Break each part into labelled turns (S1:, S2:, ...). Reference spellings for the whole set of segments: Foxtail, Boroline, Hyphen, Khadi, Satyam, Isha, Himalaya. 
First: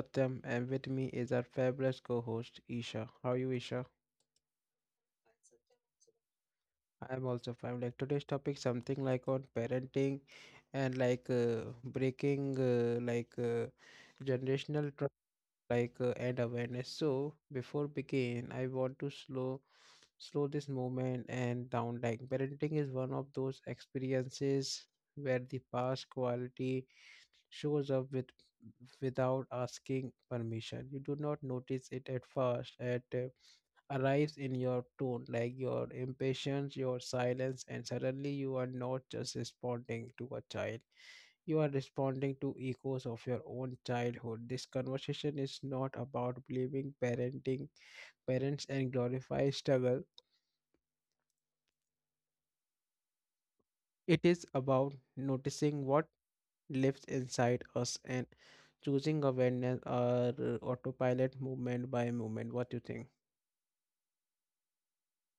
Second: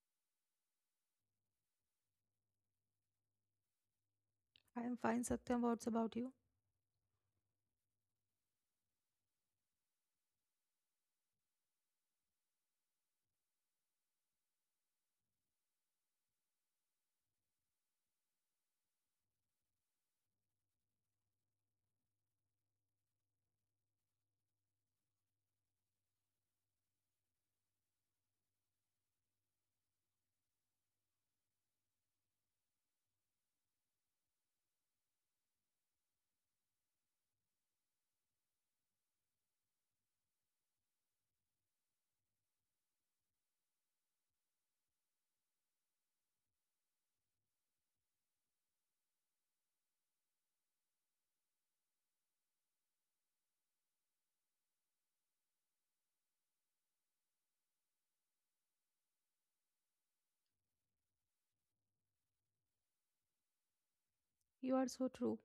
S1: Satyam and with me is our fabulous co-host Isha. How are you, Isha?
S2: I am fine, Satyam. What's about you?
S1: I am also fine. Like today's topic something like on parenting and like breaking like generational and awareness. So before begin, I want to slow this moment and down. Like parenting is one of those experiences where the past quality shows up with without asking permission. You do not notice it at first. It arrives in your tone, like your impatience, your silence, and suddenly you are not just responding to a child, you are responding to echoes of your own childhood. This conversation is not about blaming parenting parents and glorify struggle. It is about noticing what lives inside us and choosing awareness or autopilot movement by movement. What do you think?
S2: You are so true.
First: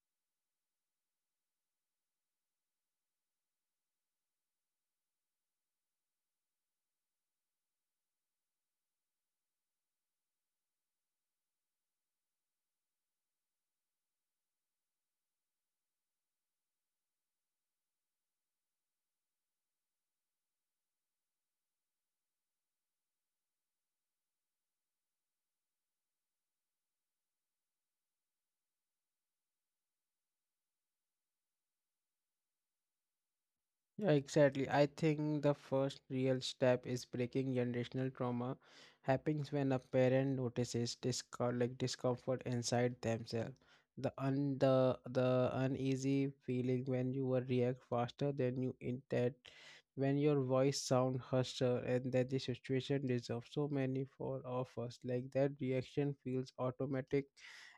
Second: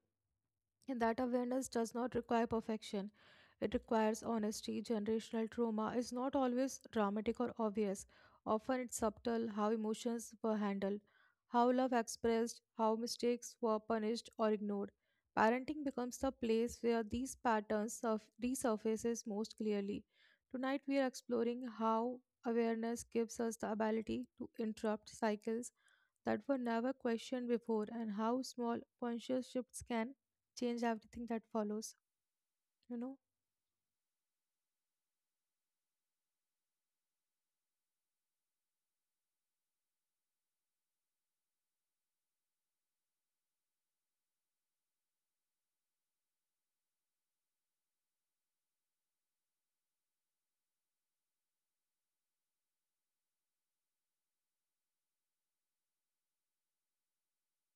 S2: And that awareness does not require perfection. It requires honesty. Generational trauma is not always dramatic or obvious. Often it's subtle how emotions were handled, how love expressed, how mistakes were punished or ignored. Parenting becomes the place where these patterns resurfaces most clearly. Tonight we are exploring how awareness gives us the ability to interrupt cycles that were never questioned before, and how small conscious shifts can change everything that follows. You know,
S1: Yeah, exactly. I think the first real step is breaking generational trauma happens when a parent notices discomfort inside themselves. The un the uneasy feeling when you will react faster than you intend, when your voice sound harsher, and that the situation deserves so many for of us. Like that reaction feels automatic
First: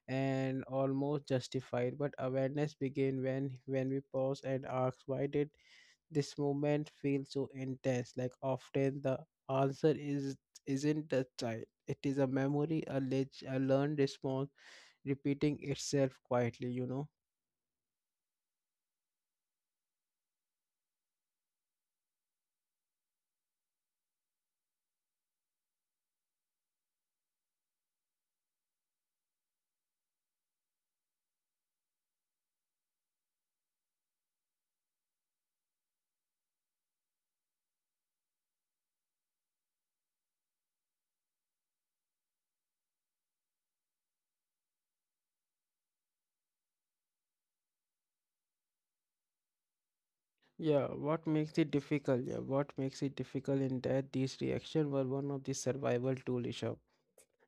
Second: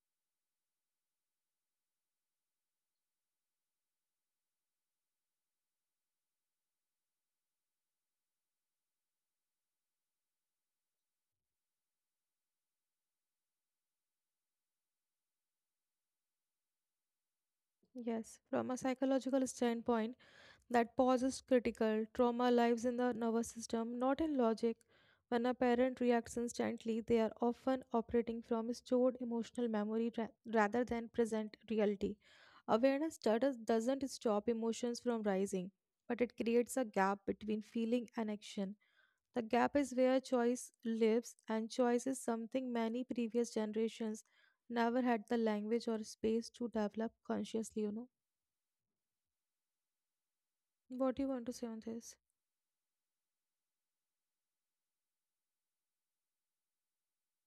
S1: and almost justified. But awareness begin when we pause and ask, why did this moment feels so intense, like often the answer is isn't the child, it is a memory, a learned response repeating itself quietly.
S2: yes, from a psychological standpoint, that pause is critical. Trauma lives in the nervous system, not in logic. When a parent reacts instantly, they are often operating from stored emotional memory rather than present reality. Awareness doesn't stop emotions from rising, but it creates a gap between feeling and action. The gap is where choice lives, and choice is something many previous generations never had the language or space to develop consciously,
S1: Yeah,
S2: What do
S1: what
S2: you want to
S1: makes
S2: say
S1: it
S2: on this?
S1: difficult, what makes it difficult in that these reactions were one of the survival tool Rishabh.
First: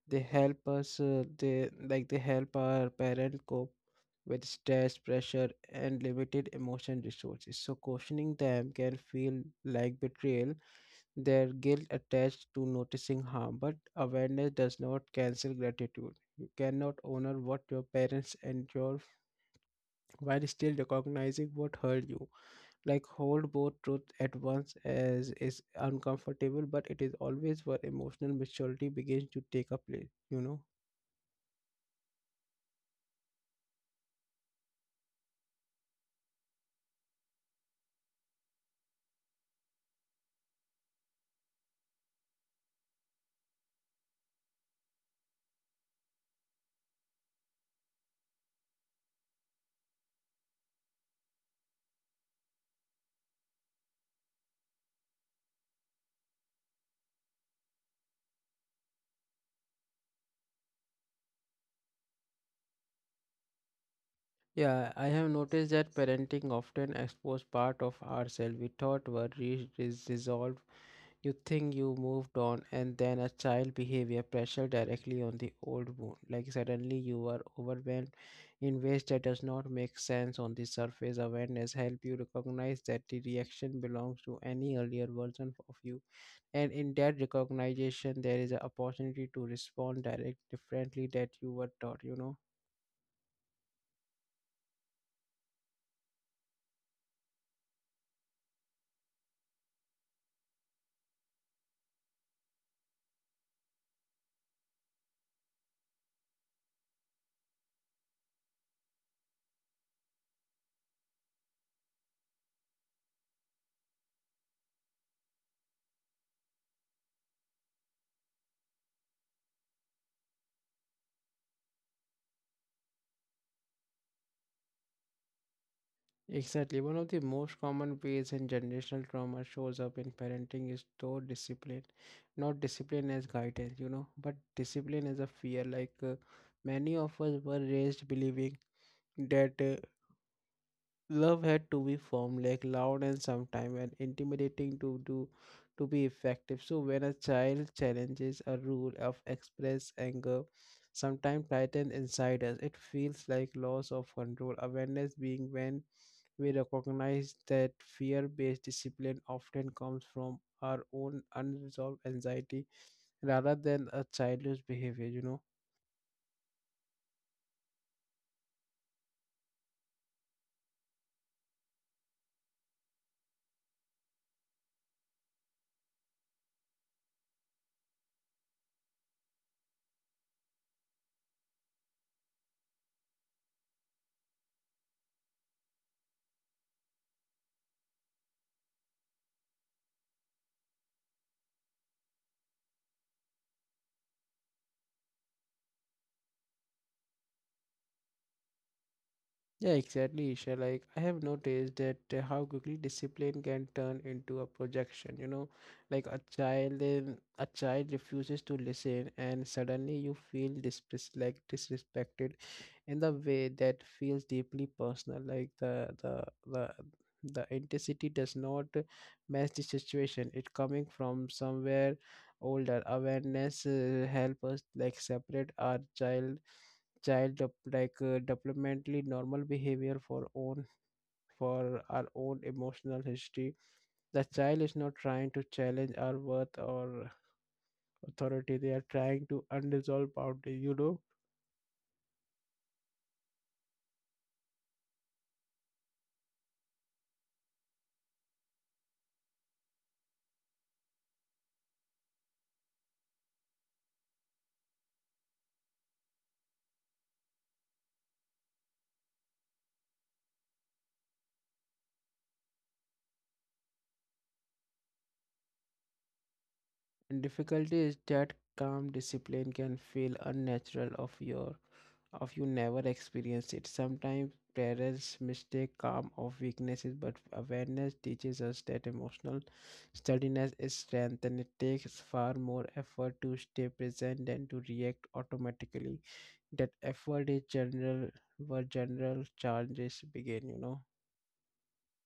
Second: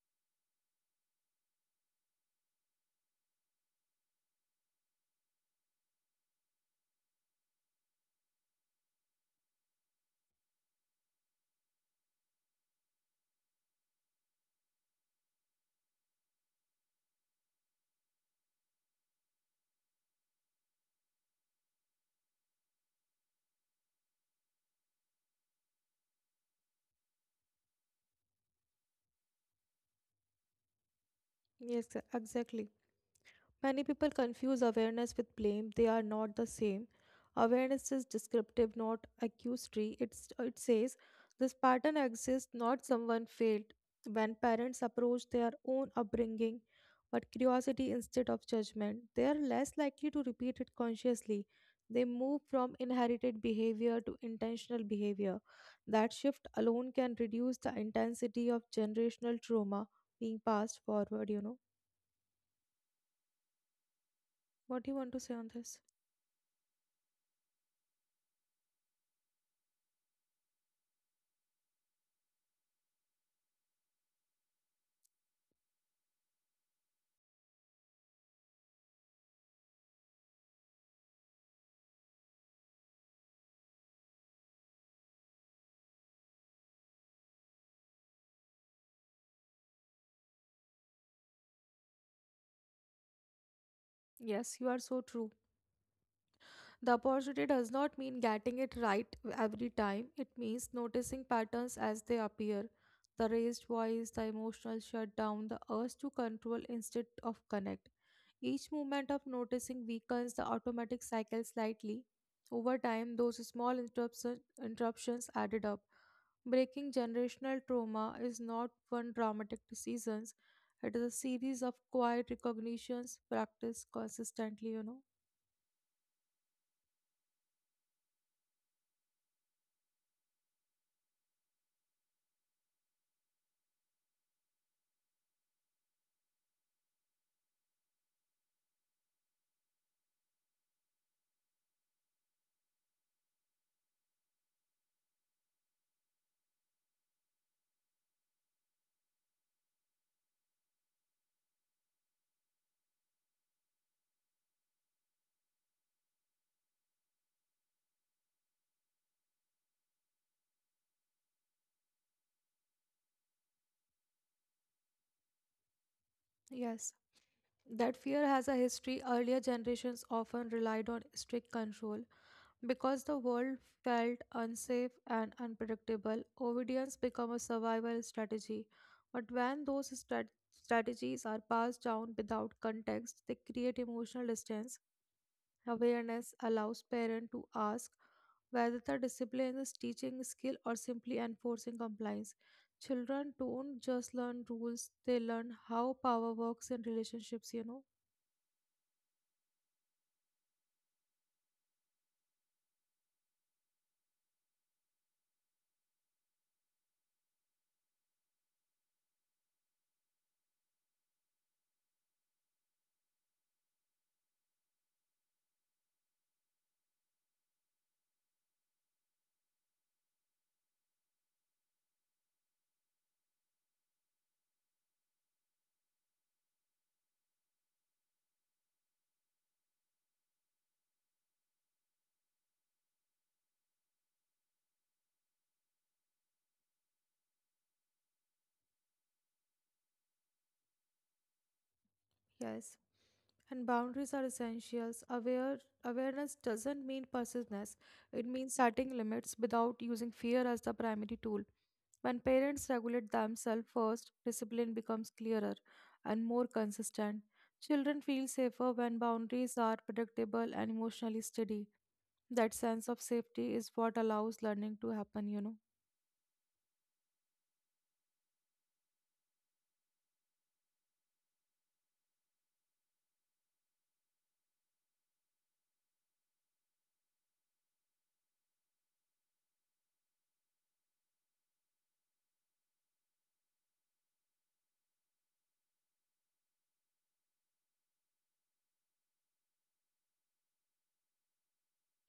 S1: They help us they help our parent cope with stress pressure and limited emotion resources, so questioning them can feel like betrayal, their guilt attached to noticing harm, but awareness does not cancel gratitude. You cannot honor what your parents endure while still recognizing what hurt you. Like hold both truth at once as is uncomfortable, but it is always where emotional maturity begins to take a place, you know.
S2: Yes, exactly. Many people confuse awareness with blame. They are not the same. Awareness is descriptive, not accusatory. It says this pattern exists, not someone failed. When parents approach their own upbringing but curiosity instead of judgment, they are less likely to repeat it consciously. They move from inherited behavior to intentional behavior. That shift alone can reduce the intensity of generational trauma being passed forward, What do
S1: Yeah,
S2: you
S1: I
S2: want to
S1: have
S2: say on
S1: noticed
S2: this?
S1: that parenting often exposes part of ourselves we thought were resolved. You think you moved on, and then a child behavior pressure directly on the old wound. Like suddenly you are overwhelmed in ways that does not make sense on the surface. Awareness help you recognize that the reaction belongs to any earlier version of you, and in that recognition, there is an opportunity to respond direct differently that you were taught. You know.
S2: Yes, you are so true. The opportunity does not mean getting it right every time, it means noticing patterns as they appear. The raised voice, the emotional shutdown, the urge to control instead of connect. Each moment of noticing weakens the automatic cycle slightly. Over time, those interruptions added up. Breaking generational trauma is not one dramatic decision, it is a series of quiet recognitions practiced consistently,
S1: Exactly. One of the most common ways in generational trauma shows up in parenting is through discipline. Not discipline as guidance, you know, but discipline as a fear. Many of us were raised believing that love had to be firm, like loud and sometime and intimidating to do to be effective. So when a child challenges a rule of express anger, sometimes tighten inside us, it feels like loss of control. Awareness being when we recognize that fear based discipline often comes from our own unresolved anxiety rather than a child's behavior, you know.
S2: Yes, that fear has a history. Earlier generations often relied on strict control because the world felt unsafe and unpredictable. Obedience became a survival strategy, but when those strategies are passed down without context, they create emotional distance. Awareness allows parents to ask whether the discipline is teaching skill or simply enforcing compliance. Children don't just learn rules, they learn how power works in relationships,
S1: Yeah, exactly, Isha. Like, I have noticed that how quickly discipline can turn into a projection, you know, like a child refuses to listen, and suddenly you feel dispres like disrespected in the way that feels deeply personal. Like the intensity does not match the situation. It coming from somewhere older. Awareness help us like separate our child developmentally normal behavior for own for our own emotional history, the child is not trying to challenge our worth or authority, they are trying to unresolved boundary, you know.
S2: Yes. And boundaries are essentials. Awareness doesn't mean passiveness; it means setting limits without using fear as the primary tool. When parents regulate themselves first, discipline becomes clearer and more consistent. Children feel safer when boundaries are predictable and emotionally steady. That sense of safety is what allows learning to happen,
S1: And difficulty is that calm discipline can feel unnatural of your of you never experienced it. Sometimes parents mistake calm of weaknesses, but awareness teaches us that emotional steadiness is strength, and it takes far more effort to stay present than to react automatically. That effort is general where general challenges begin, you know.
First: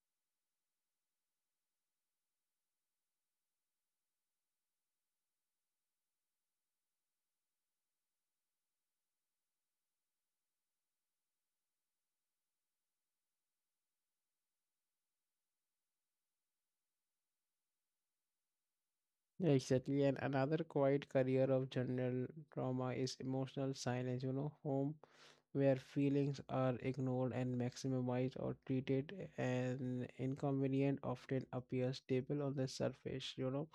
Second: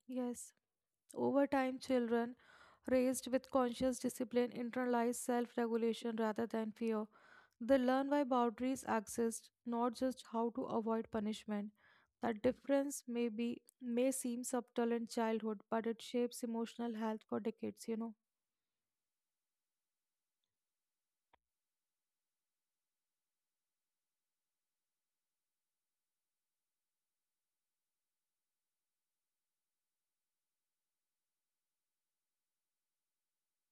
S2: Yes. Over time, children raised with conscious discipline internalize self regulation rather than fear. They learn why boundaries exist, not just how to avoid punishment. That difference may seem subtle in childhood, but it shapes emotional health for decades,
S1: Yeah, exactly, and another quiet career of general trauma is emotional silence. You know, home where feelings are ignored and maximized or treated an inconvenient often appears stable on the surface, you know,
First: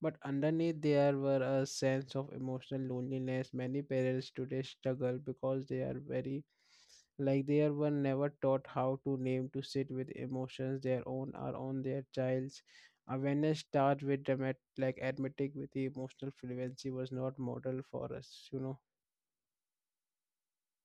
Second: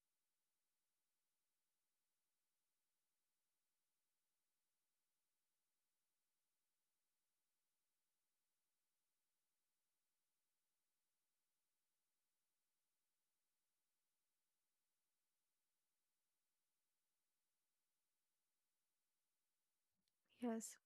S1: but underneath there were a sense of emotional loneliness. Many parents today struggle because they are very like they were never taught how to name to sit with emotions, their own or on their child's. Awareness starts with dramatic like admitting with the emotional fluency was not model for us, you know.
S2: Yes.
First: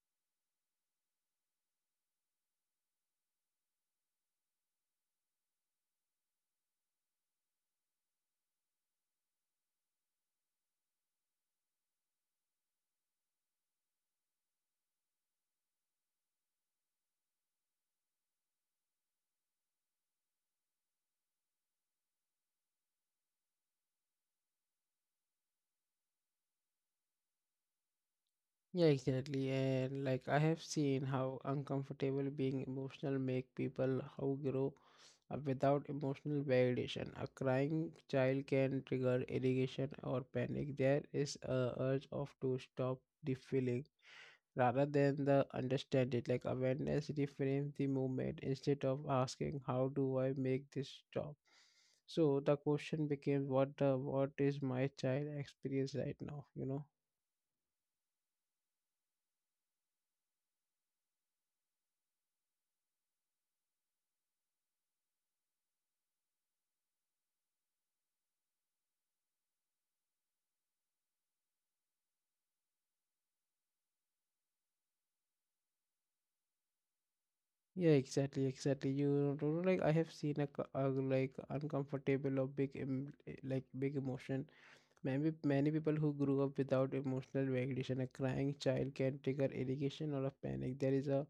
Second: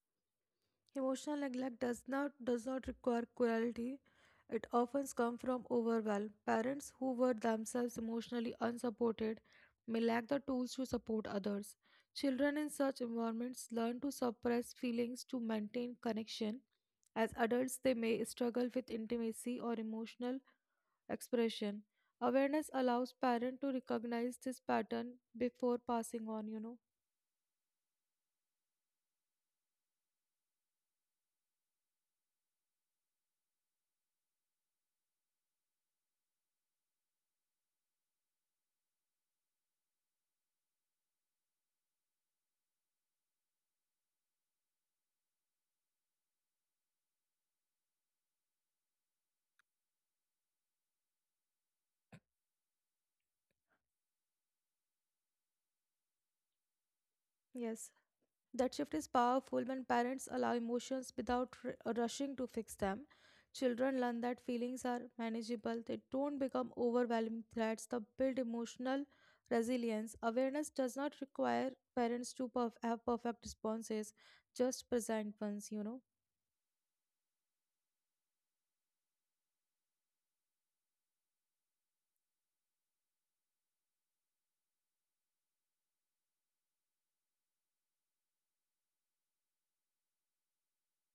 S2: Emotional neglect does not require cruelty. It often comes from overwhelm. Parents who were themselves emotionally unsupported may lack the tools to support others. Children in such environments learn to suppress feelings to maintain connection. As adults, they may struggle with intimacy or emotional expression. Awareness allows parents to recognize this pattern before passing on,
S1: Yeah, exactly. And like I have seen how uncomfortable being emotional make people, how grow up without emotional validation. A crying child can trigger irritation or panic. There is a urge of to stop the feeling rather than the understand it. Like awareness reframes the movement instead of asking, how do I make this stop. So the question became what the what is my child experience right now? You know.
S2: Yes. That shift is powerful when parents allow emotions without rushing to fix them. Children learn that feelings are manageable, they don't become overwhelming threats. They build emotional resilience. Awareness does not require parents to have perfect responses, just present ones,
S1: Yeah, exactly, exactly. You know, like I have seen like, a, co- a like uncomfortable or big em eh, like big emotion. Many people who grew up without emotional regulation, a crying child can trigger irritation or a panic.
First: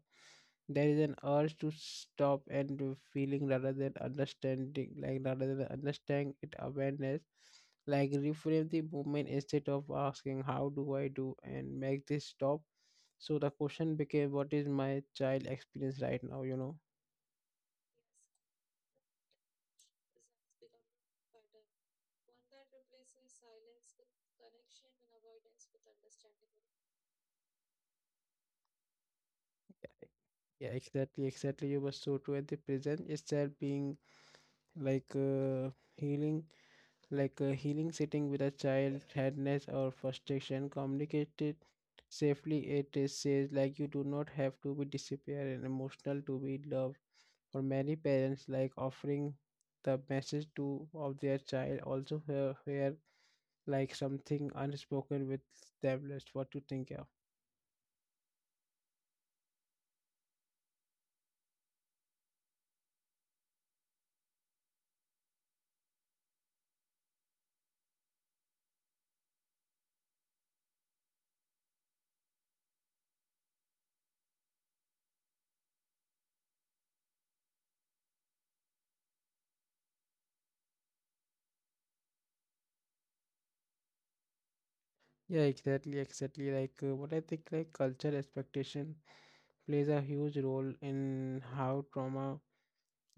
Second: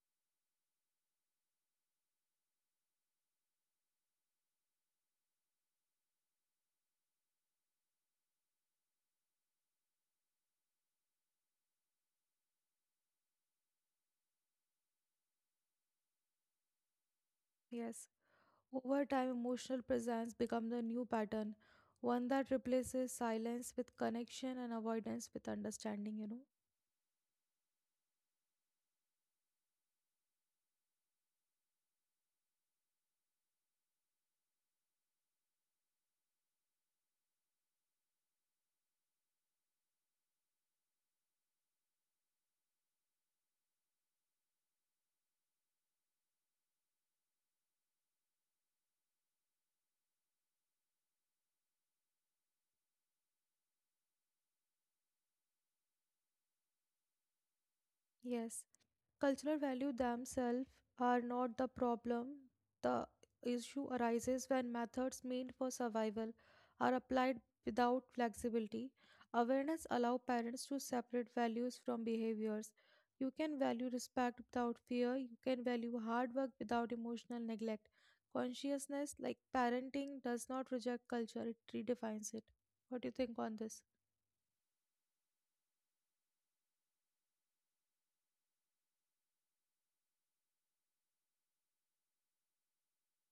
S1: There is an urge to stop and do feeling rather than understanding, like rather than understand it awareness. Like reframe the movement instead of asking, how do I do and make this stop. So the question became, what is my child experience right now, you know?
S2: Yes. Over time, emotional presence becomes the new pattern, one that replaces silence with connection and avoidance with understanding,
S1: Yeah, exactly, exactly. You were so true at the present itself being like uh, healing, healing sitting with a child, sadness or frustration communicated safely. It is says like you do not have to be disappear and emotional to be loved. For many parents, like offering the message to of their child also where like something unspoken with them. That's what to think, yeah?
S2: Yes, cultural value themselves are not the problem. The issue arises when methods meant for survival are applied without flexibility. Awareness allows parents to separate values from behaviors. You can value respect without fear. You can value hard work without emotional neglect. Consciousness, like parenting, does not reject culture, it redefines it. What do you think on this?
S1: Yeah, exactly, exactly. What I think, like culture expectation plays a huge role in how trauma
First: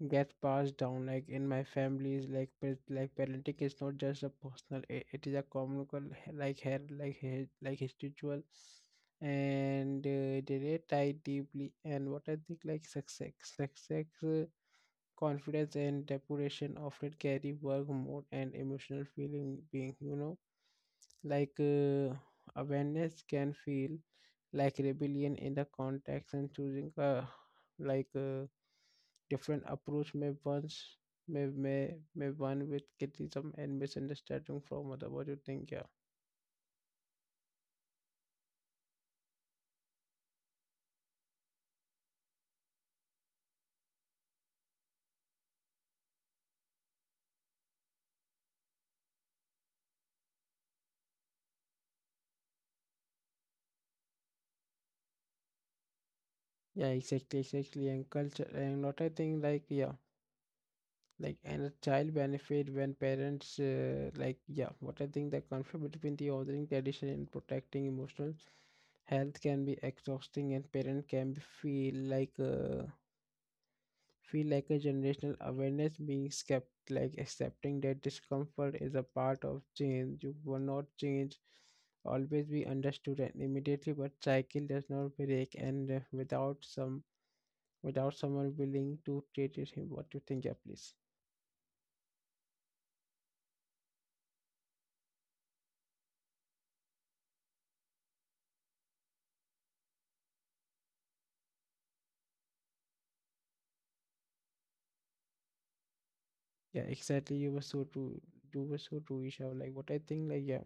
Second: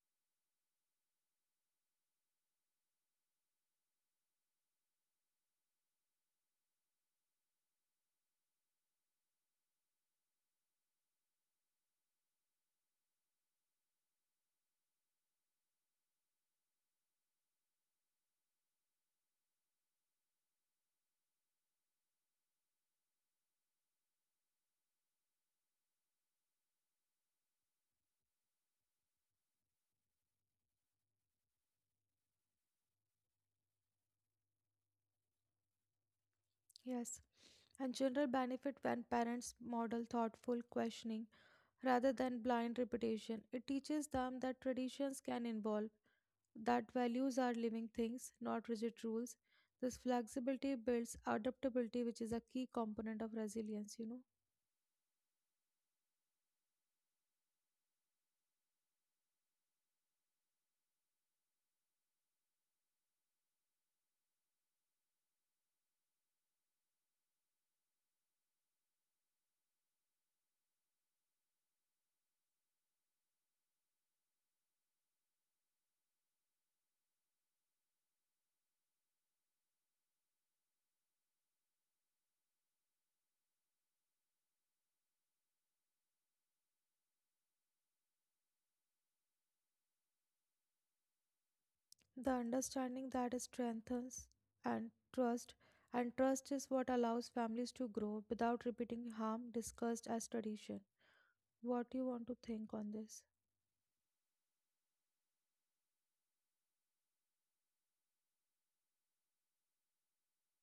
S1: gets passed down. Like in my families, like parenting is not just a personal; it is a communal, like spiritual, and they relate tied deeply. And what I think, like success, confidence, and depuration often carry work mode and emotional feeling being. You know, like uh, awareness can feel like rebellion in the context, and choosing like a different approach may once may one with criticism and misunderstanding from other. What do you think? Yeah,
S2: Yes, and children benefit when parents model thoughtful questioning rather than blind repetition. It teaches them that traditions can evolve, that values are living things, not rigid rules. This flexibility builds adaptability, which is a key component of resilience,
S1: yeah, exactly, exactly. And culture and what I think like, yeah. Like and a child benefit when parents, yeah, what I think the conflict between the ordering tradition and protecting emotional health can be exhausting, and parent can be feel feel like a generational awareness being kept like accepting that discomfort is a part of change, you will not change always be understood and immediately, but cycle does not break and without some without someone willing to treat it him, what you think, yeah please.
S2: The understanding that strengthens and trust, and trust is what allows families to grow without repeating harm discussed as tradition. What do you want to think on this?
S1: Yeah exactly, you were so true, you were so true Isha, like what I think like, yeah,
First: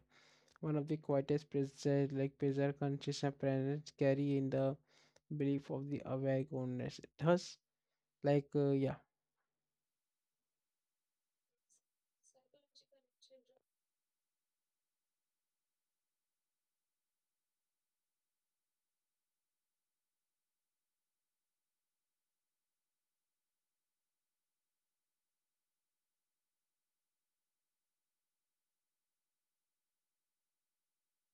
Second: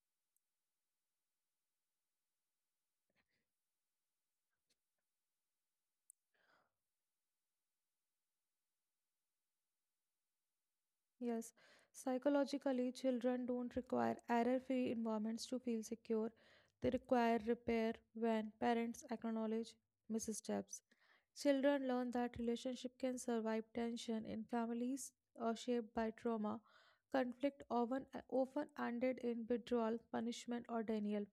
S1: one of the quietest preserved consciousness parents carry in the belief of the awake oneness thus yeah.
S2: Yes, psychologically, children don't require error-free environments to feel secure. They require repair when parents acknowledge missteps. Children learn that relationship can survive tension in families shaped by trauma. Conflict often ended in withdrawal, punishment, or denial.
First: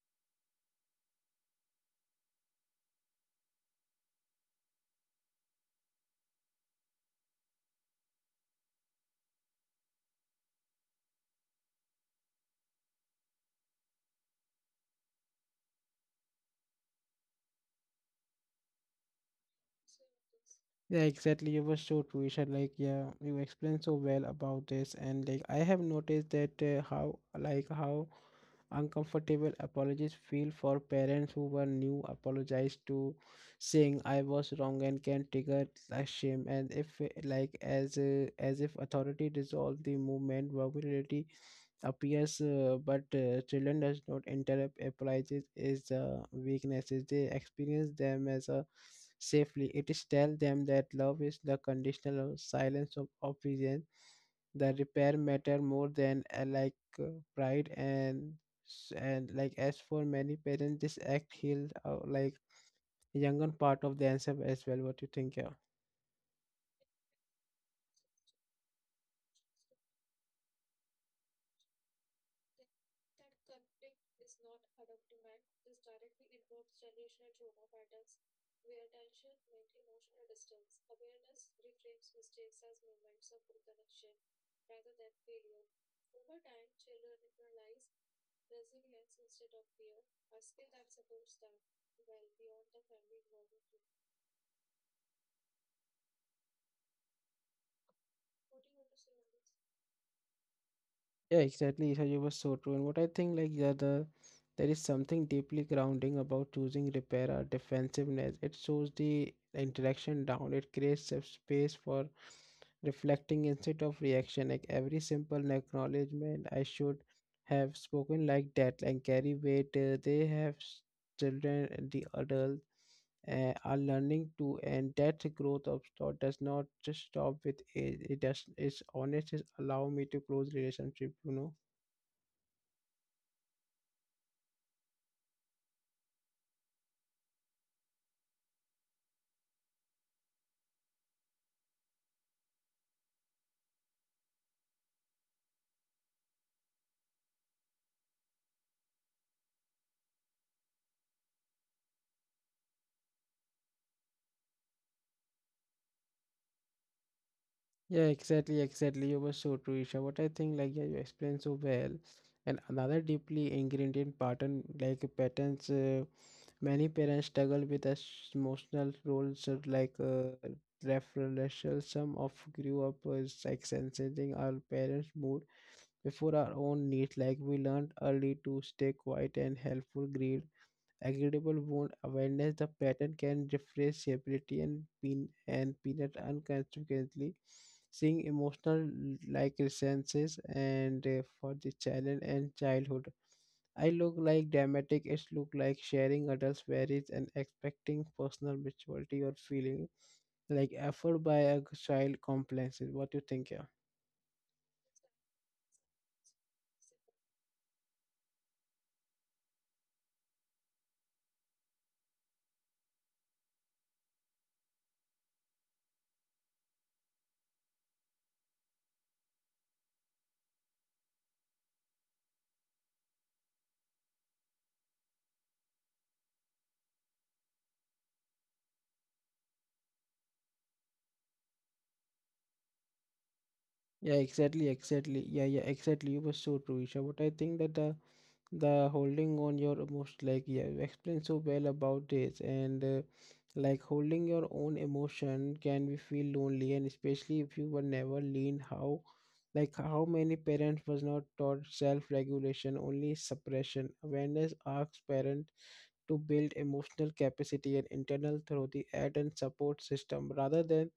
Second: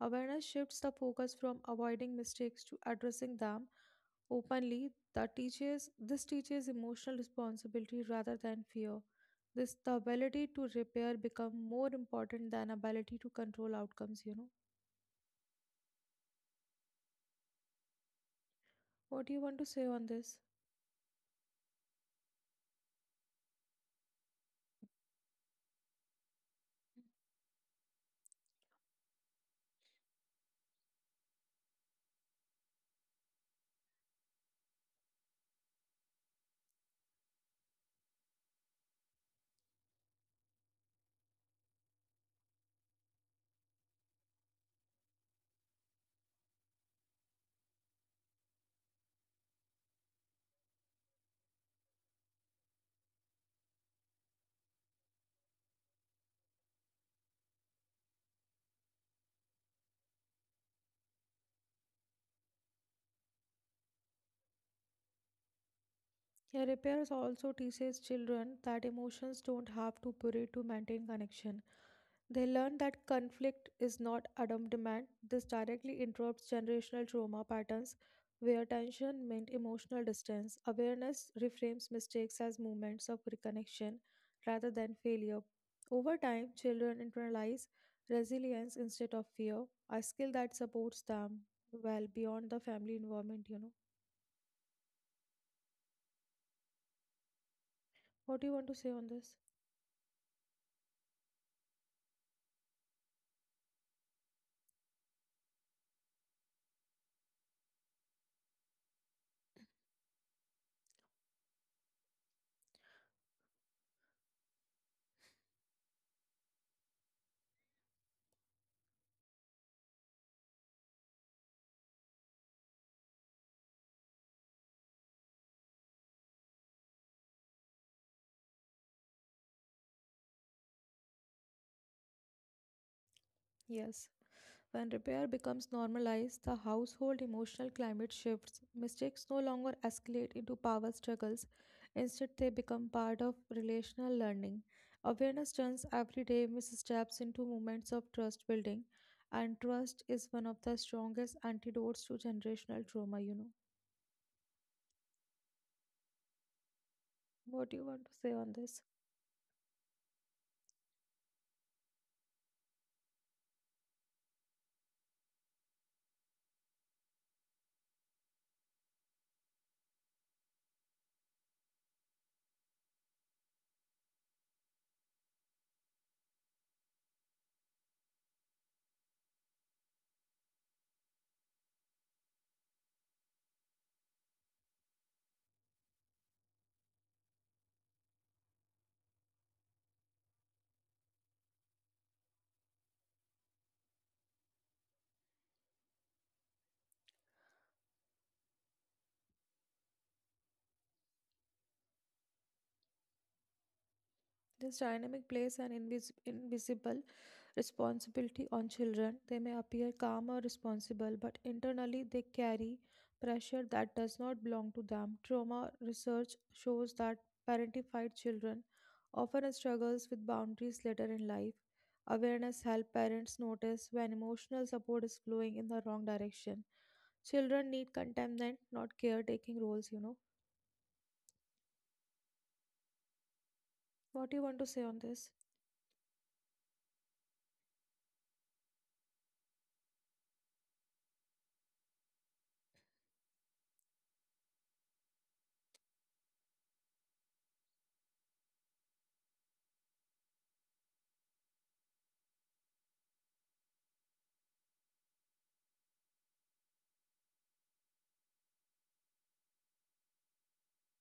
S2: Awareness shifts the focus from avoiding mistakes to addressing them openly. That teaches this teaches emotional responsibility rather than fear. This, the ability to repair, become more important than ability to control outcomes, what do you want to say on this?
S1: Yeah, exactly. You were so true, Isha. Like, yeah, you explained so well about this, and like I have noticed that how like how uncomfortable apologies feel for parents who were new apologize to, saying I was wrong, and can trigger a shame and if as if authority dissolved the movement, vulnerability appears, but children does not interrupt appliances is weaknesses. They experience them as a safely. It is tell them that love is the conditional of silence of obedience. The repair matter more than uh, pride and and like as for many parents, this act healed younger part of themselves as well. What you think? Yeah.
S2: Yeah, repairs also teaches children that emotions don't have to bury to maintain connection. They learn that conflict is not Adam demand. This directly interrupts generational trauma patterns where tension meant emotional distance. Awareness reframes mistakes as moments of reconnection rather than failure. Over time, children internalize resilience instead of fear, a skill that supports them well beyond the family environment, What do you want to say on this?
S1: Yeah, exactly. So you were so true. And what I think, like, yeah, the there is something deeply grounding about choosing repair or defensiveness. It shows the interaction down. It creates a space for reflecting instead of reaction. Like every simple acknowledgement, I should have spoken like that and carry weight. They have children, and the adult are learning to, and that growth of thought does not just stop with age. It does. It's honest. It allow me to close relationship. You know.
S2: Yes. When repair becomes normalized, the household emotional climate shifts. Mistakes no longer escalate into power struggles. Instead, they become part of relational learning. Awareness turns everyday missteps into moments of trust building, and trust is one of the strongest antidotes to generational trauma, What do you
S1: Yeah,
S2: want to say
S1: exactly,
S2: on this?
S1: exactly. You were so true, Isha. What I think, like, yeah, you explained so well. And another deeply ingrained in pattern, like patterns. Many parents struggle with emotional roles of referential. Some of grew up as like sensing our parents' mood before our own needs. Like we learned early to stay quiet and helpful, greed agreeable wound awareness, the pattern can refresh stability and pin and peanut unconsciously, seeing emotional like resences and for the challenge and childhood. I look like dramatic, it's look like sharing adults varies and expecting personal maturity or feeling like effort by a child complex. What do you think, yeah?
S2: This dynamic plays an invisible responsibility on children. They may appear calm or responsible, but internally they carry pressure that does not belong to them. Trauma research shows that parentified children often struggles with boundaries later in life. Awareness helps parents notice when emotional support is flowing in the wrong direction. Children need contentment, not caretaking roles,
S1: Yeah,
S2: What do you want to
S1: exactly,
S2: say on
S1: exactly.
S2: this?
S1: Yeah, yeah, exactly. You were so true, Isha. But I think that the holding on your emotion, like yeah, you explained so well about this, and like holding your own emotion can be feel lonely, and especially if you were never lean how, like how many parents was not taught self regulation, only suppression. Awareness asks parent to build emotional capacity and internal through the aid and support system rather than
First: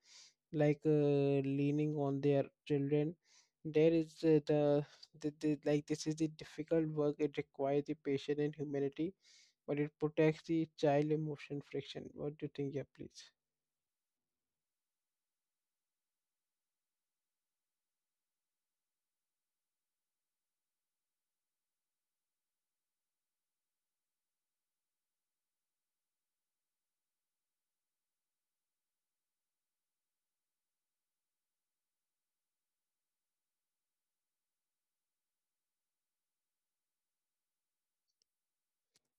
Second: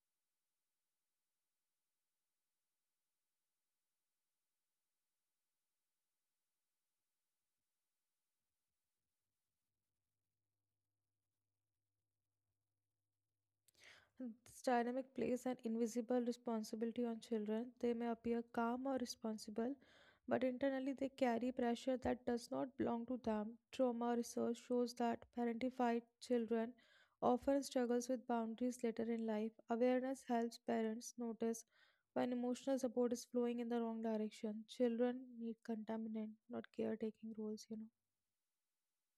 S1: leaning on their children. There is the this is the difficult work, it requires the patience and humanity, but it protects the child emotion friction. What do you think, yeah, please?
S2: This dynamic plays an invisible responsibility on children. They may appear calm or responsible, but internally they carry pressure that does not belong to them. Trauma research shows that parentified children often struggles with boundaries later in life. Awareness helps parents notice when emotional support is flowing in the wrong direction. Children need contaminant, not caretaking roles,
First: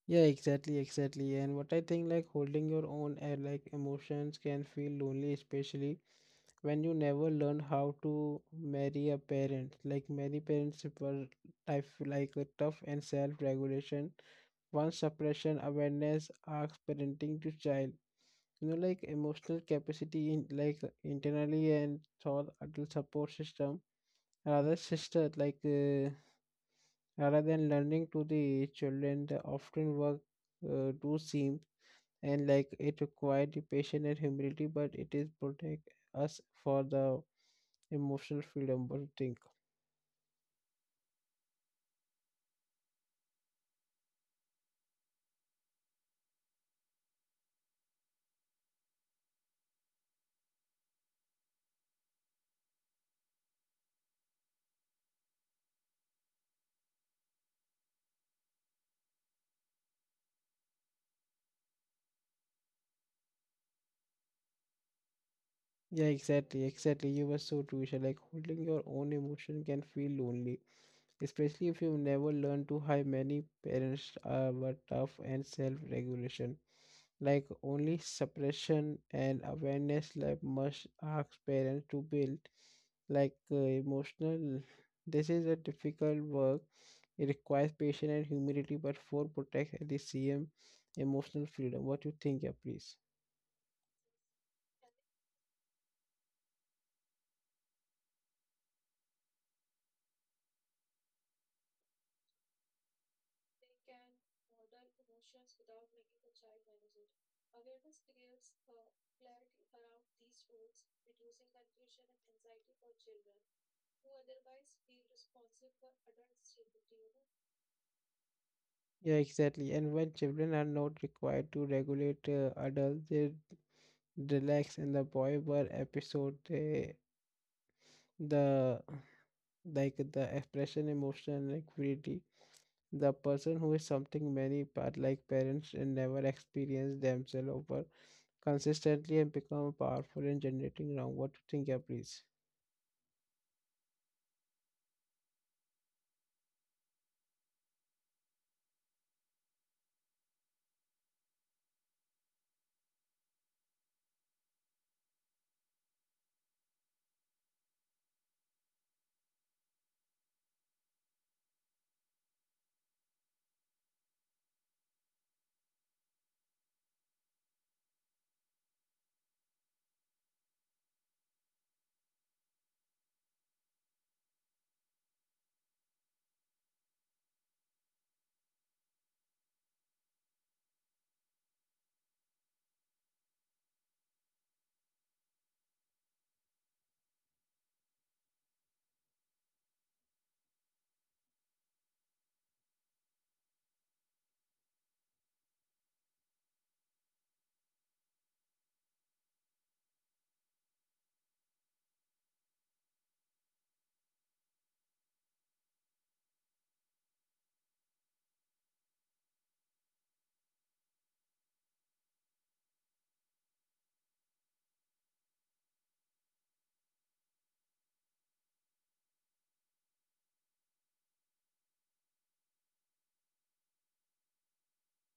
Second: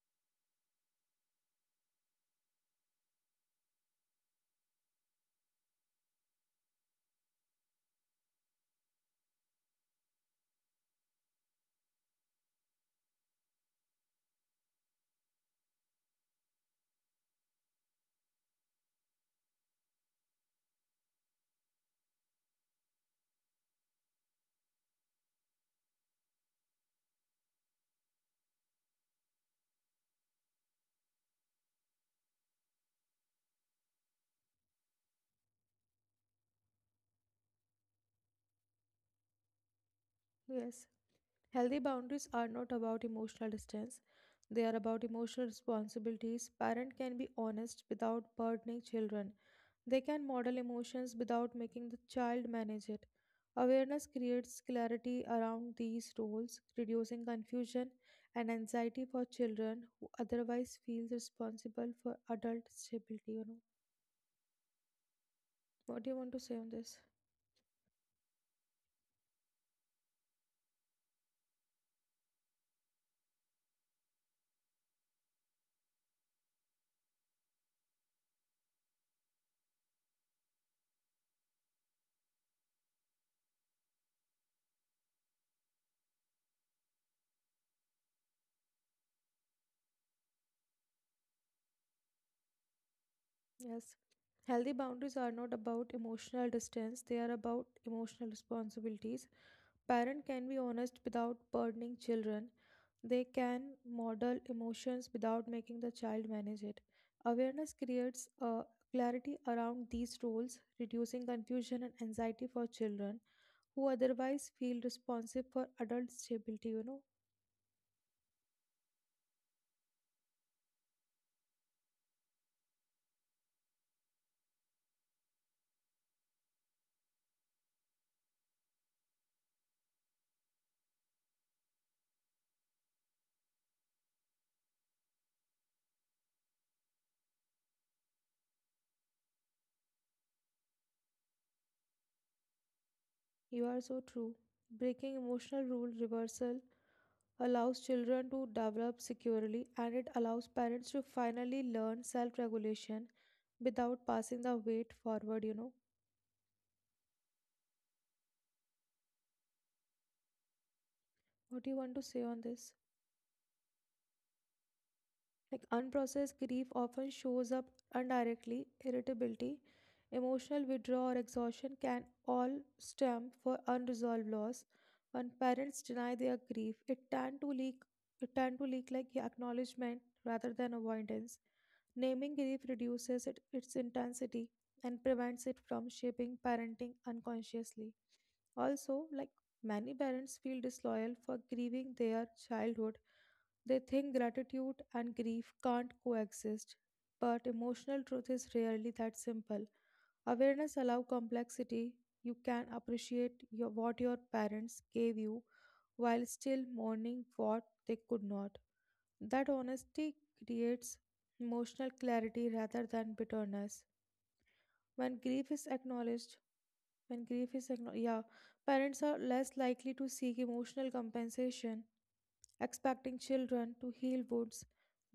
S1: Yeah, exactly, exactly. And what I think, like holding your own like emotions can feel lonely, especially when you never learn how to marry a parent. Like many parents were type like a tough and self-regulation, one suppression. Awareness asks parenting to child, you know, like emotional capacity in like internally and thought adult support system rather sister rather than learning to the children, they often work do seem and like it required the patience and humility, but it is protect us for the emotional freedom. What do you think?
S2: Yes. Healthy boundaries are not about emotional distance, they are about emotional responsibilities. Parents can be honest without burdening children. They can model emotions without making the child manage it. Awareness creates clarity around these roles, reducing confusion and anxiety for children who otherwise feel responsible for adult stability. What
S1: Yeah,
S2: do you want to say
S1: exactly,
S2: on this?
S1: exactly. You were so true, Isha. Like holding your own emotion can feel lonely, especially if you never learn to how many parents were tough and self-regulation. Like only suppression and awareness like must ask parents to build. Emotional, this is a difficult work. It requires patience and humility, but for protect at the same emotional freedom. What you think, yeah, please?
S2: Yes. Healthy boundaries are not about emotional distance, they are about emotional responsibilities. Parents can be honest without burdening children. They can model emotions without making the child manage it. Awareness creates a clarity around these roles, reducing confusion and anxiety for children who otherwise feel responsive for adult stability. You know,
S1: Yeah, exactly. And when children are not required to regulate adults, they relax in the boy were episode. The the expression, emotion, like freely. The person who is something many part like parents and never experience themselves over consistently and become powerful in generating wrong. What do you think, yeah, please?
S2: you are so true. Breaking emotional rule reversal allows children to develop securely and it allows parents to finally learn self regulation without passing the weight forward, What do you want to say on this? Like unprocessed grief often shows up indirectly, irritability, emotional withdrawal, or exhaustion can all stem from unresolved loss. When parents deny their grief, it tend to leak like acknowledgement rather than avoidance. Naming grief reduces it, its intensity and prevents it from shaping parenting unconsciously. Also, like many parents feel disloyal for grieving their childhood, they think gratitude and grief can't coexist, but emotional truth is rarely that simple. Awareness allows complexity. You can appreciate your, what your parents gave you while still mourning what they could not. That honesty creates emotional clarity rather than bitterness. When grief is acknowledged, when grief is acknowledged, yeah, parents are less likely to seek emotional compensation expecting children to heal wounds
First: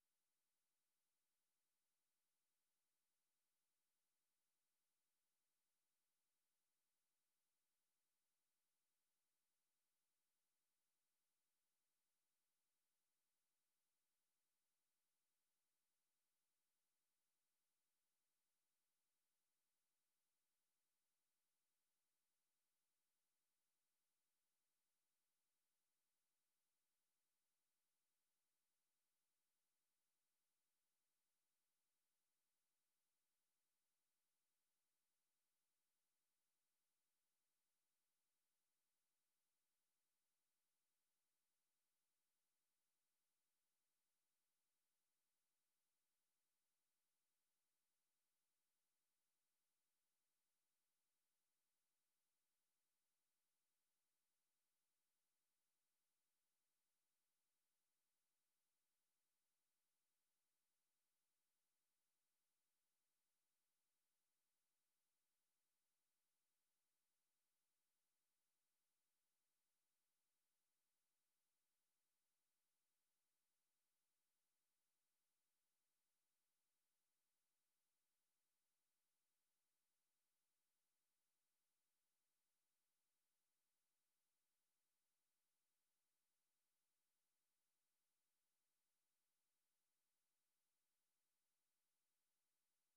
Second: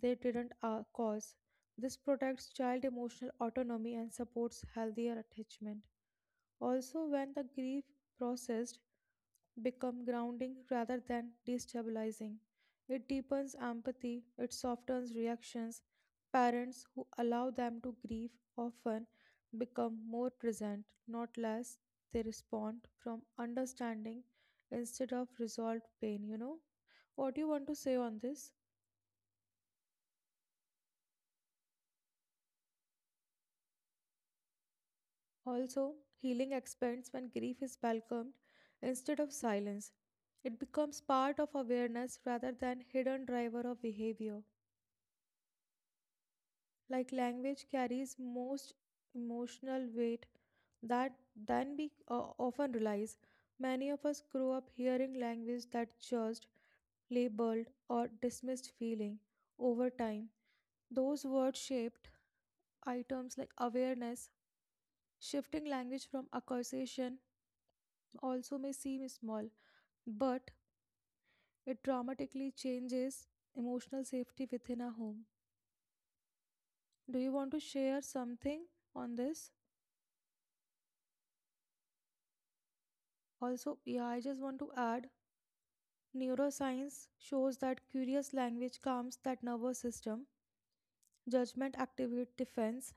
S2: they didn't cause. This protects child emotional autonomy and supports healthier attachment. Also, when the grief processed become grounding rather than destabilizing, it deepens empathy, it softens reactions. Parents who allow them to grieve often become more present, not less. They respond from understanding instead of resolved pain, What do you want to say on this? Also, healing expands when grief is welcomed instead of silenced. It becomes part of awareness rather than hidden driver of behavior. Like language carries most emotional weight that then we often realize many of us grow up hearing language that judged, labeled, or dismissed feeling. Over time, those words shaped items like awareness, shifting language from accusation also may seem small but it dramatically changes emotional safety within a home. Do you want to share something on this? Also, yeah, I just want to add neuroscience shows that curious language calms that nervous system, judgment activate defense.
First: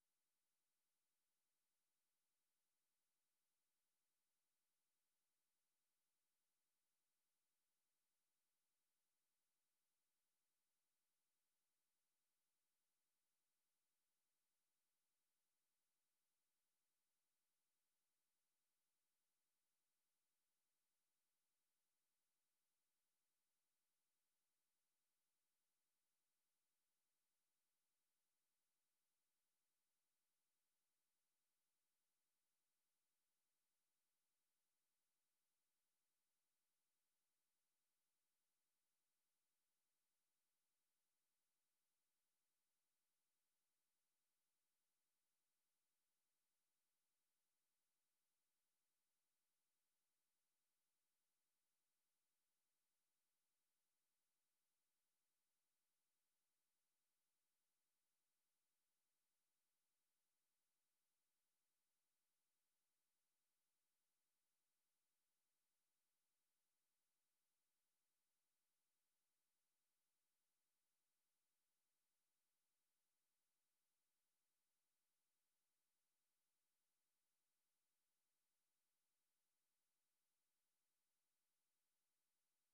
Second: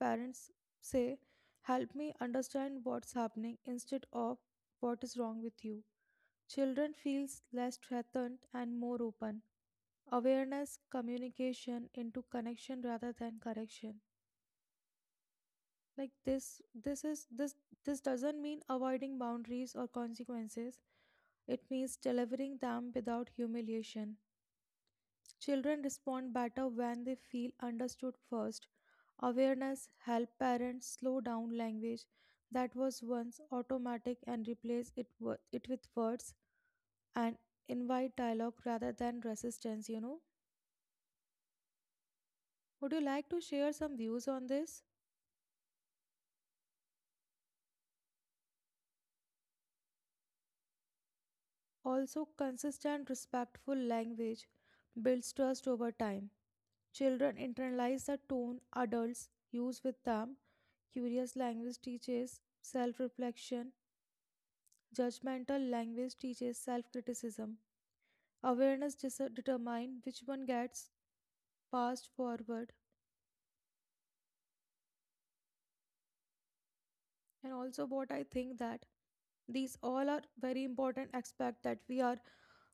S2: Parents say, "Help me understand what's happening" instead of "What is wrong with you." Children feels less threatened and more open. Awareness, communication into connection rather than correction. Like this is this this doesn't mean avoiding boundaries or consequences. It means delivering them without humiliation. Children respond better when they feel understood first. Awareness help parents slow down language that was once automatic and replace it with words and invite dialogue rather than resistance. Would you like to share some views on this? Also, consistent, respectful language builds trust over time. Children internalize the tone adults use with them. Curious language teaches self reflection. Judgmental language teaches self criticism. Awareness determines which one gets passed forward. And also, what I think that these all are very important aspects that we are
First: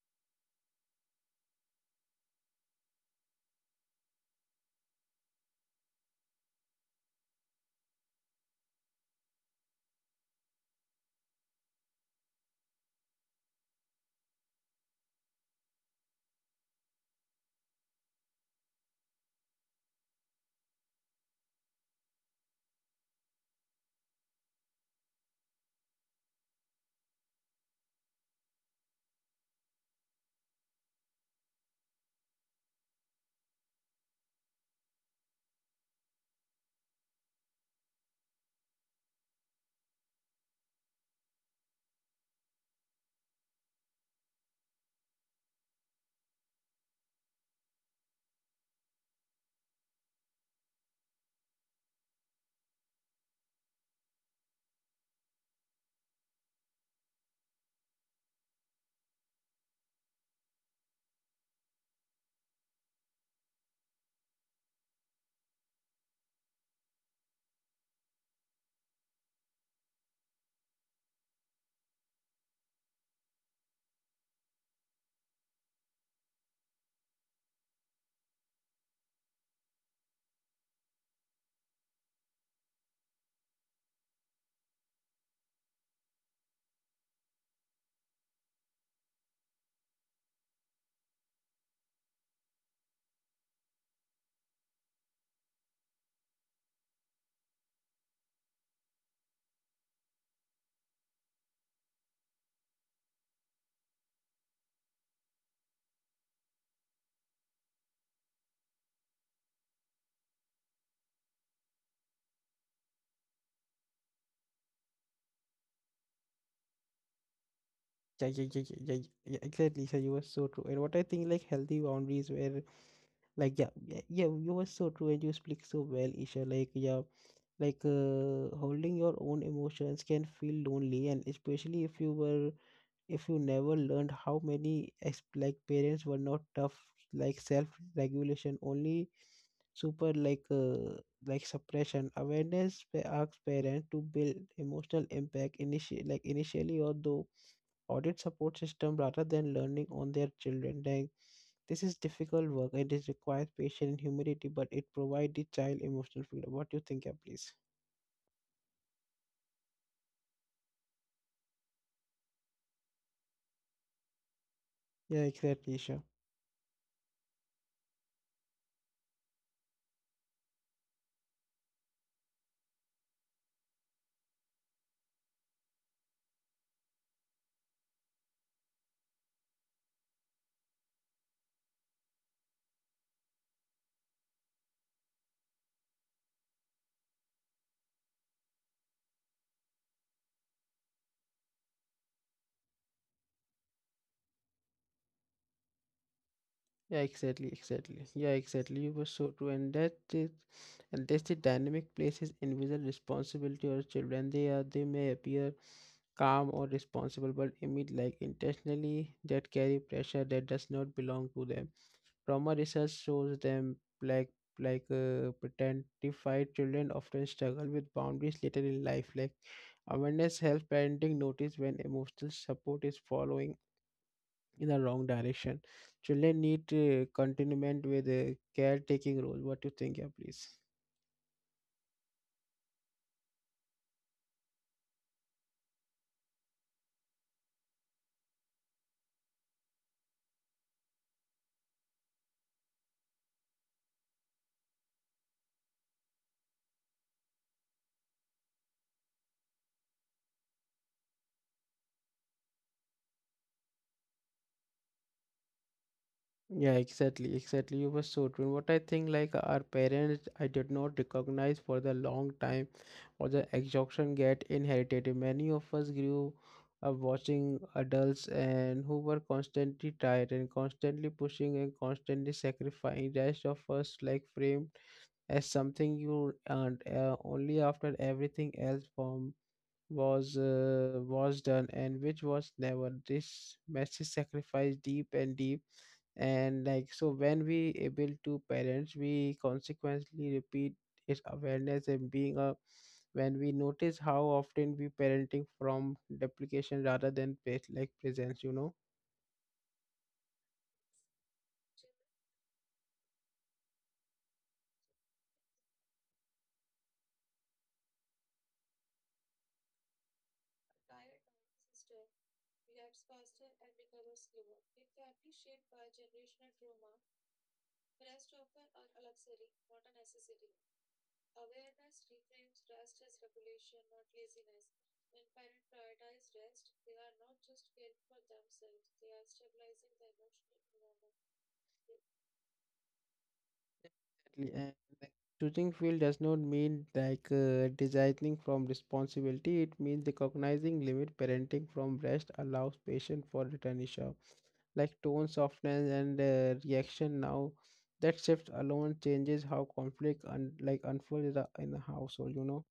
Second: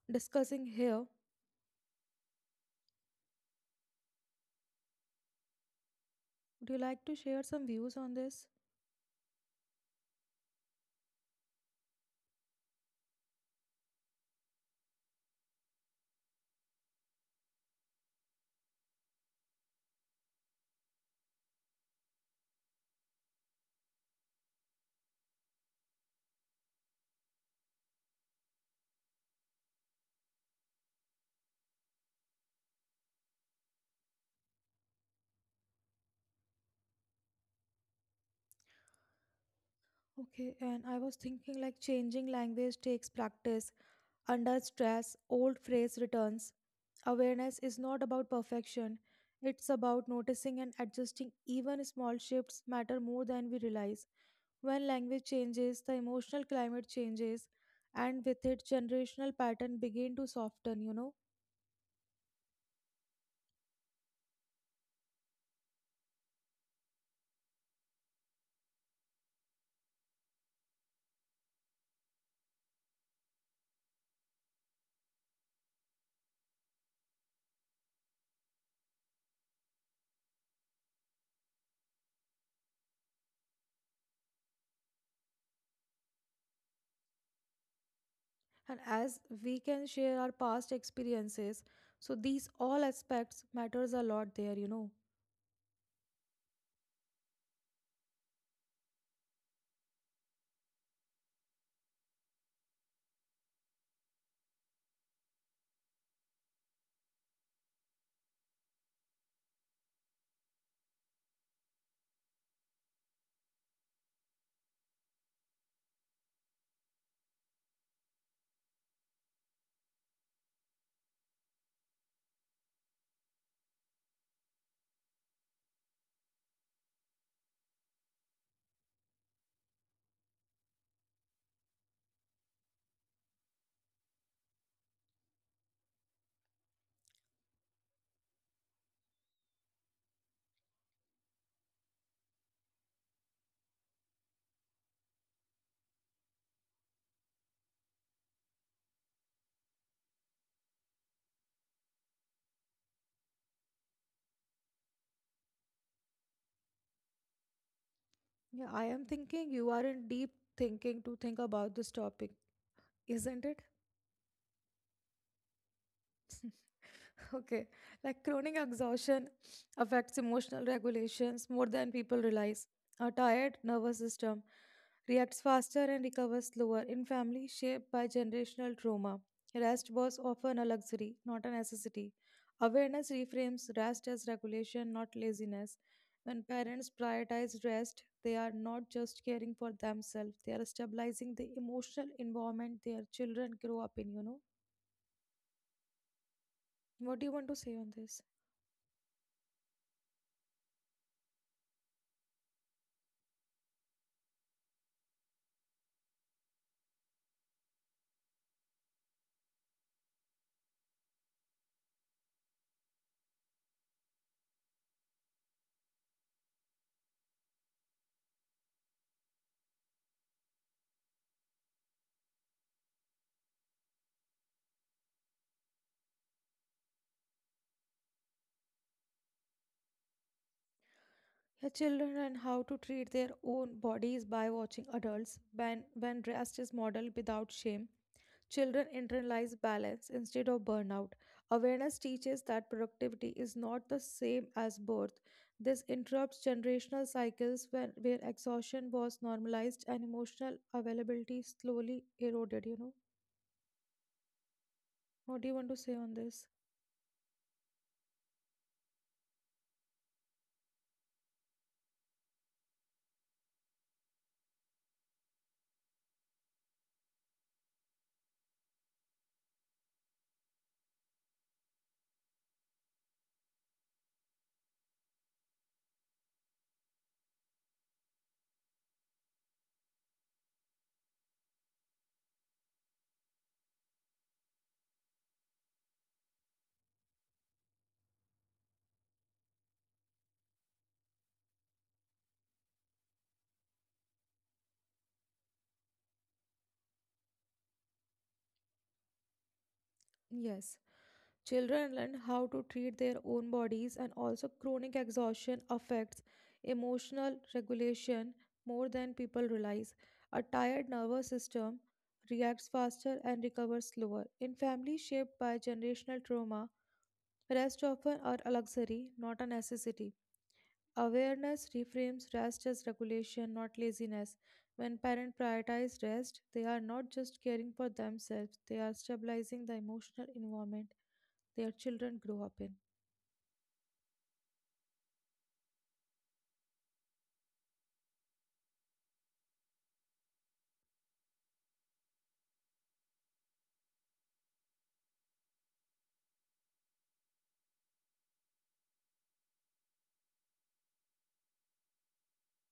S2: discussing here. Would you like to share some views on this? Okay, and I was thinking like changing language takes practice. Under stress, old phrase returns. Awareness is not about perfection, it's about noticing and adjusting. Even small shifts matter more than we realize. When language changes, the emotional climate changes, and with it, generational pattern begin to soften, you know. And as we can share our past experiences, so these all aspects matters a lot there, you know.
S1: Yeah, yeah, yeah, yeah, yeah, yeah, exactly. So you were so true. And what I think, like healthy boundaries where like yeah, yeah you were so true and you speak so well, Isha. Like yeah, holding your own emotions can feel lonely and especially if you never learned how many parents were not tough like self regulation only super like suppression awareness asks parents to build emotional impact initially, like initially although audit support system rather than learning on their children. Like, this is difficult work and it requires patience and humility, but it provides the child emotional freedom. What do you think, yeah, please?
S2: Yeah, I am thinking you are in deep thinking to think about this topic, isn't it?
S1: Yeah, exactly, Isha.
S2: Okay. Like chronic exhaustion affects emotional regulations more than people realize. A tired nervous system reacts faster and recovers slower in families shaped by generational trauma. Rest was often a luxury, not a necessity. Awareness reframes rest as regulation, not laziness. When parents prioritize rest, they are not just caring for themselves, they are stabilizing the emotional environment their children grow up in, you know.
S1: Yeah,
S2: What do you want
S1: exactly,
S2: to say on
S1: exactly.
S2: this?
S1: Yeah, exactly. You were so true, and that's the dynamic places invisible responsibility on children. They may appear calm or responsible but emit like intentionally that carry pressure that does not belong to them. Trauma research shows them like pretentified children often struggle with boundaries later in life. Like awareness helps parenting notice when emotional support is following in the wrong direction. Children need continuement with a caretaking role. What do you think, yeah, please?
S2: Yeah, children and how to treat their own bodies by watching adults when rest is modeled without shame. Children internalize balance instead of burnout. Awareness teaches that productivity is not the same as birth. This interrupts generational cycles when, where exhaustion was normalized and emotional availability slowly eroded. You know, what do you want to say on this?
S1: Yeah, exactly, exactly. You were so true. What I think, like our parents, I did not recognize for the long time, or the exhaustion get inherited. Many of us grew up watching adults and who were constantly tired and constantly pushing and constantly sacrificing. Rest of us like framed as something you earned only after everything else from was done and which was never. This massive sacrifice, deep and deep and like so when we able to parents we consequently repeat its awareness and being a when we notice how often we parenting from duplication rather than presence, you know.
S2: Yes. Children learn how to treat their own bodies, and also chronic exhaustion affects emotional regulation more than people realize. A tired nervous system reacts faster and recovers slower. In families shaped by generational trauma, rest often are a luxury, not a necessity. Awareness reframes rest as regulation, not laziness. When parents prioritize rest, they are not just caring for themselves, they are stabilizing the emotional environment their children grow up in.
S1: Exactly, and like, choosing field does not mean designing from responsibility. It means recognizing limit parenting from rest allows patient for returnisha, like tone softness and reaction. Now, that shift alone changes how conflict and like unfolds in the household. You know.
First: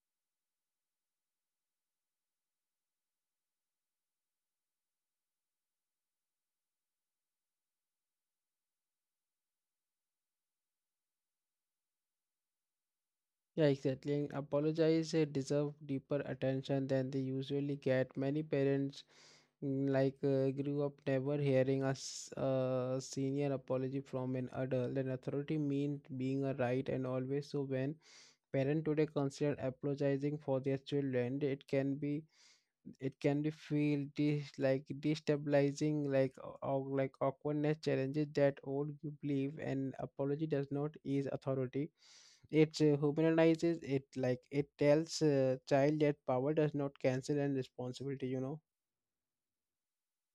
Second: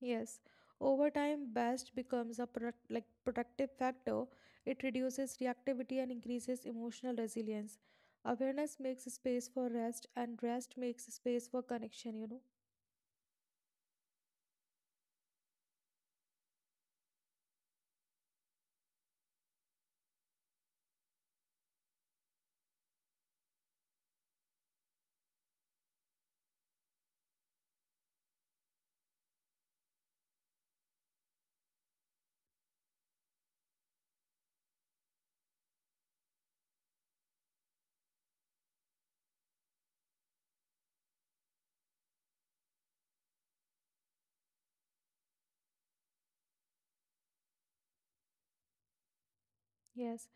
S2: Yes, over time, best becomes a product, like productive factor. It reduces reactivity and increases emotional resilience. Awareness makes space for rest, and rest makes space for connection. You know.
S1: Yeah, exactly. And apologize deserve deeper attention than they usually get. Many parents, grew up never hearing a, a senior apology from an adult. And authority means being a right and always. So when parents today consider apologizing for their children, it can be feel dis like destabilizing like or like awkwardness challenges that old you believe and apology does not ease authority, it humanizes it. Like it tells child that power does not cancel and responsibility, you know.
S2: Yes,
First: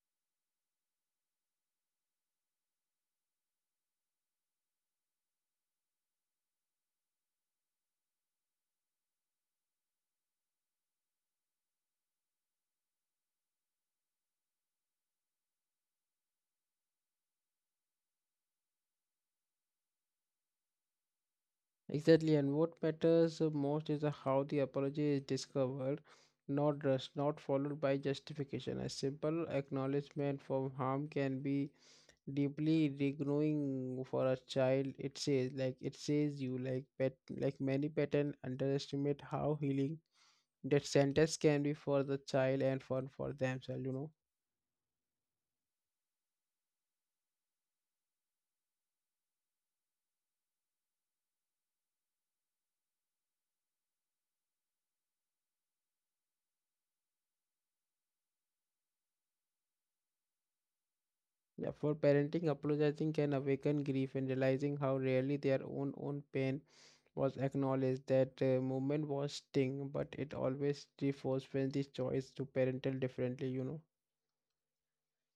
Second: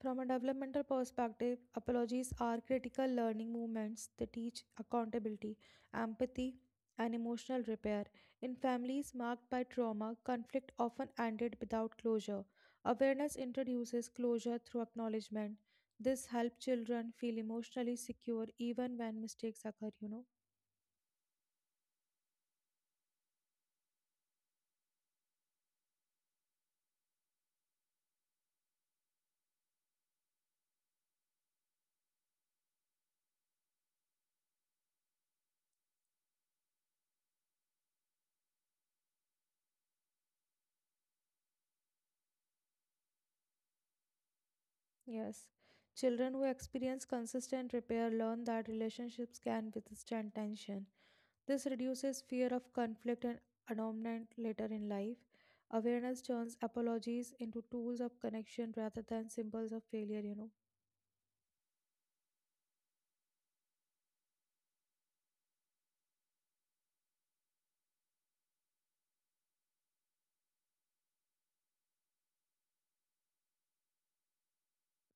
S2: from a developmental perspective, apologies are critical learning movements. They teach accountability, empathy, and emotional repair. In families marked by trauma, conflict often ended without closure. Awareness introduces closure through acknowledgement. This helps children feel emotionally secure even when mistakes occur, you know.
S1: Exactly, and what matters most is how the apology is discovered, not just not followed by justification. A simple acknowledgement from harm can be deeply regrowing for a child. It says you like pet, like many pattern underestimate how healing that sentence can be for the child and for themselves, you know.
S2: Yes. Children who experience consistent repair learn that relationships can withstand tension. This reduces fear of conflict and abandonment later in life. Awareness turns apologies into tools of connection rather than symbols of failure, you know.
S1: Yeah, for parenting apologizing can awaken grief and realizing how rarely their own pain was acknowledged. That moment was sting but it always reinforces the choice to parental differently, you know.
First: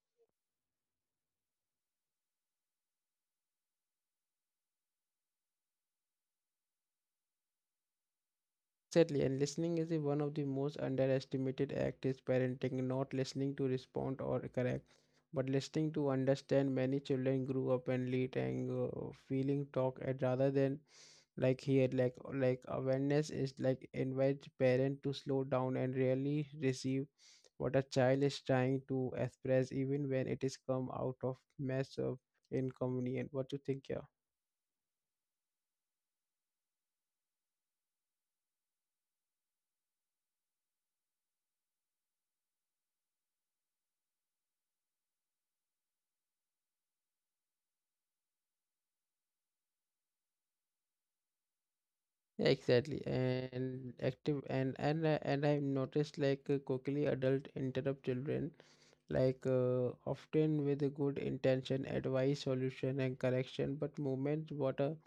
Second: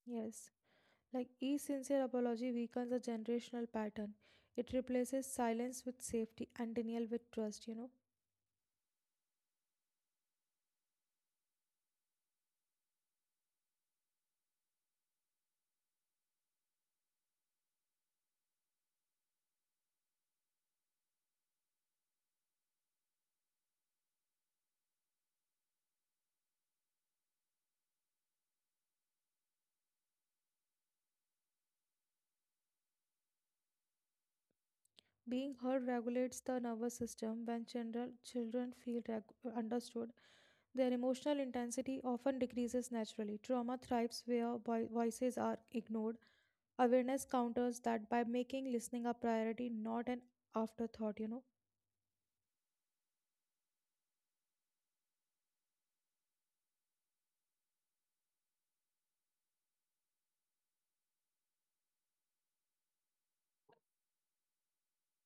S2: Yes. Like each sincere apology weakens a generational pattern. It replaces silence with safety and denial with trust, you know.
S1: Sadly, and listening is the one of the most underestimated act is parenting, not listening to respond or correct, but listening to understand. Many children grew up and lead and feeling talk and rather than like awareness is like invites parent to slow down and really receive what a child is trying to express, even when it is come out of mess of inconvenience. What do you think, yeah?
S2: Being heard regulates the nervous system. When general children feel understood, their emotional intensity often decreases naturally. Trauma thrives where voices are ignored. Awareness counters that by making listening a priority, not an afterthought, you know.
S1: Exactly, and active and I've noticed quickly adult interrupt children, often with a good intention, advice, solution, and correction, but moment what a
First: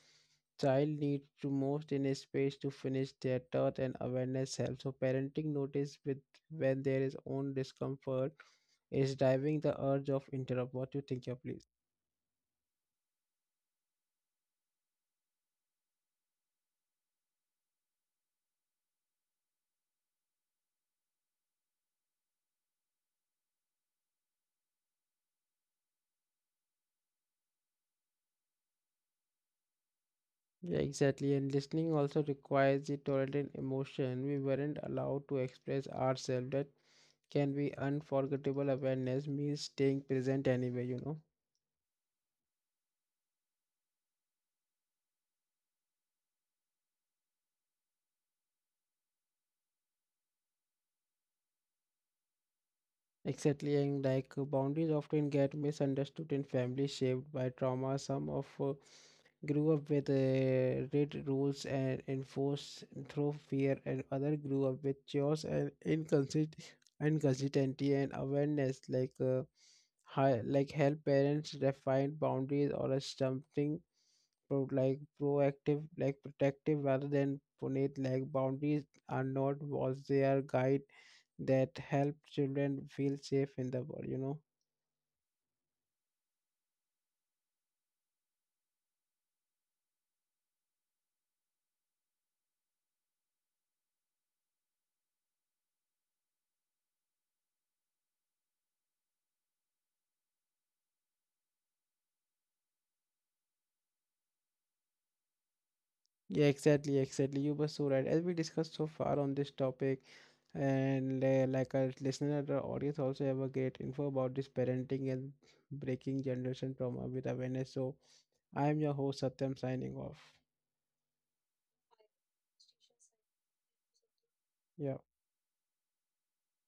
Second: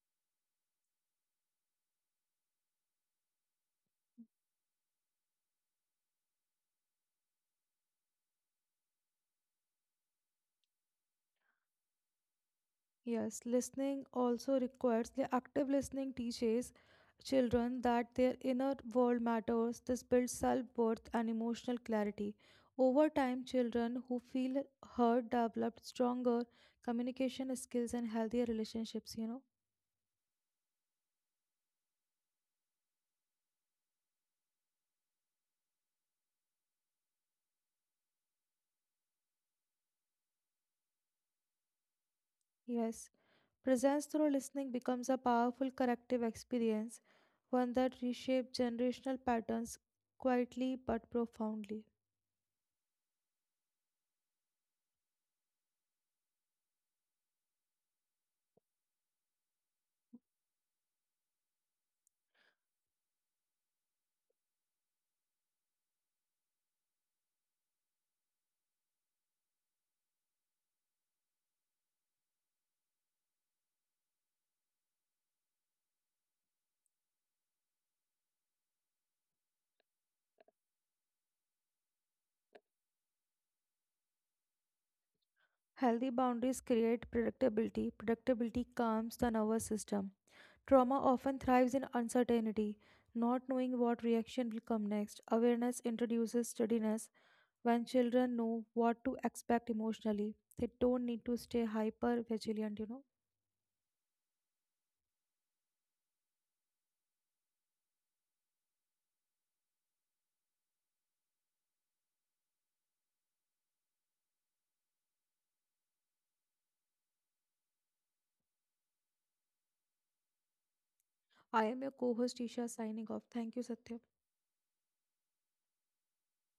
S1: child needs to most in a space to finish their thought and awareness helps. So parenting notice with when there is own discomfort is driving the urge of interrupt. What you think, yeah, please?
S2: Yes, listening also requires the active listening teaches children that their inner world matters. This builds self worth and emotional clarity. Over time, children who feel heard develop stronger communication skills and healthier relationships, you know.
S1: Yeah, exactly. And listening also requires the tolerant emotion. We weren't allowed to express ourselves. That can be unforgettable awareness means staying present anyway, you know.
S2: Yes, presence through listening becomes a powerful corrective experience, one that reshapes generational patterns quietly but profoundly.
S1: Exactly. And boundaries often get misunderstood in families shaped by trauma. Some of grew up with rigid rules and enforced through fear, and other grew up with chaos and inconsistency and awareness. Like help parents define boundaries or a something proactive like protective rather than punit like boundaries are not walls, they are guide that help children feel safe in the world, you know.
S2: Healthy boundaries create predictability, predictability calms the nervous system. Trauma often thrives in uncertainty, not knowing what reaction will come next. Awareness introduces steadiness. When children know what to expect emotionally, they don't need to stay hyper vigilant, you know.
S1: Yeah, exactly, exactly, you were so right. As we discussed so far on this topic, and like our listener, the audience also have a great info about this parenting and breaking generation trauma with awareness. So I am your host, Satyam, signing off.
S2: I am your co host, Isha, signing off. Thank you, Satya.
S1: Yeah.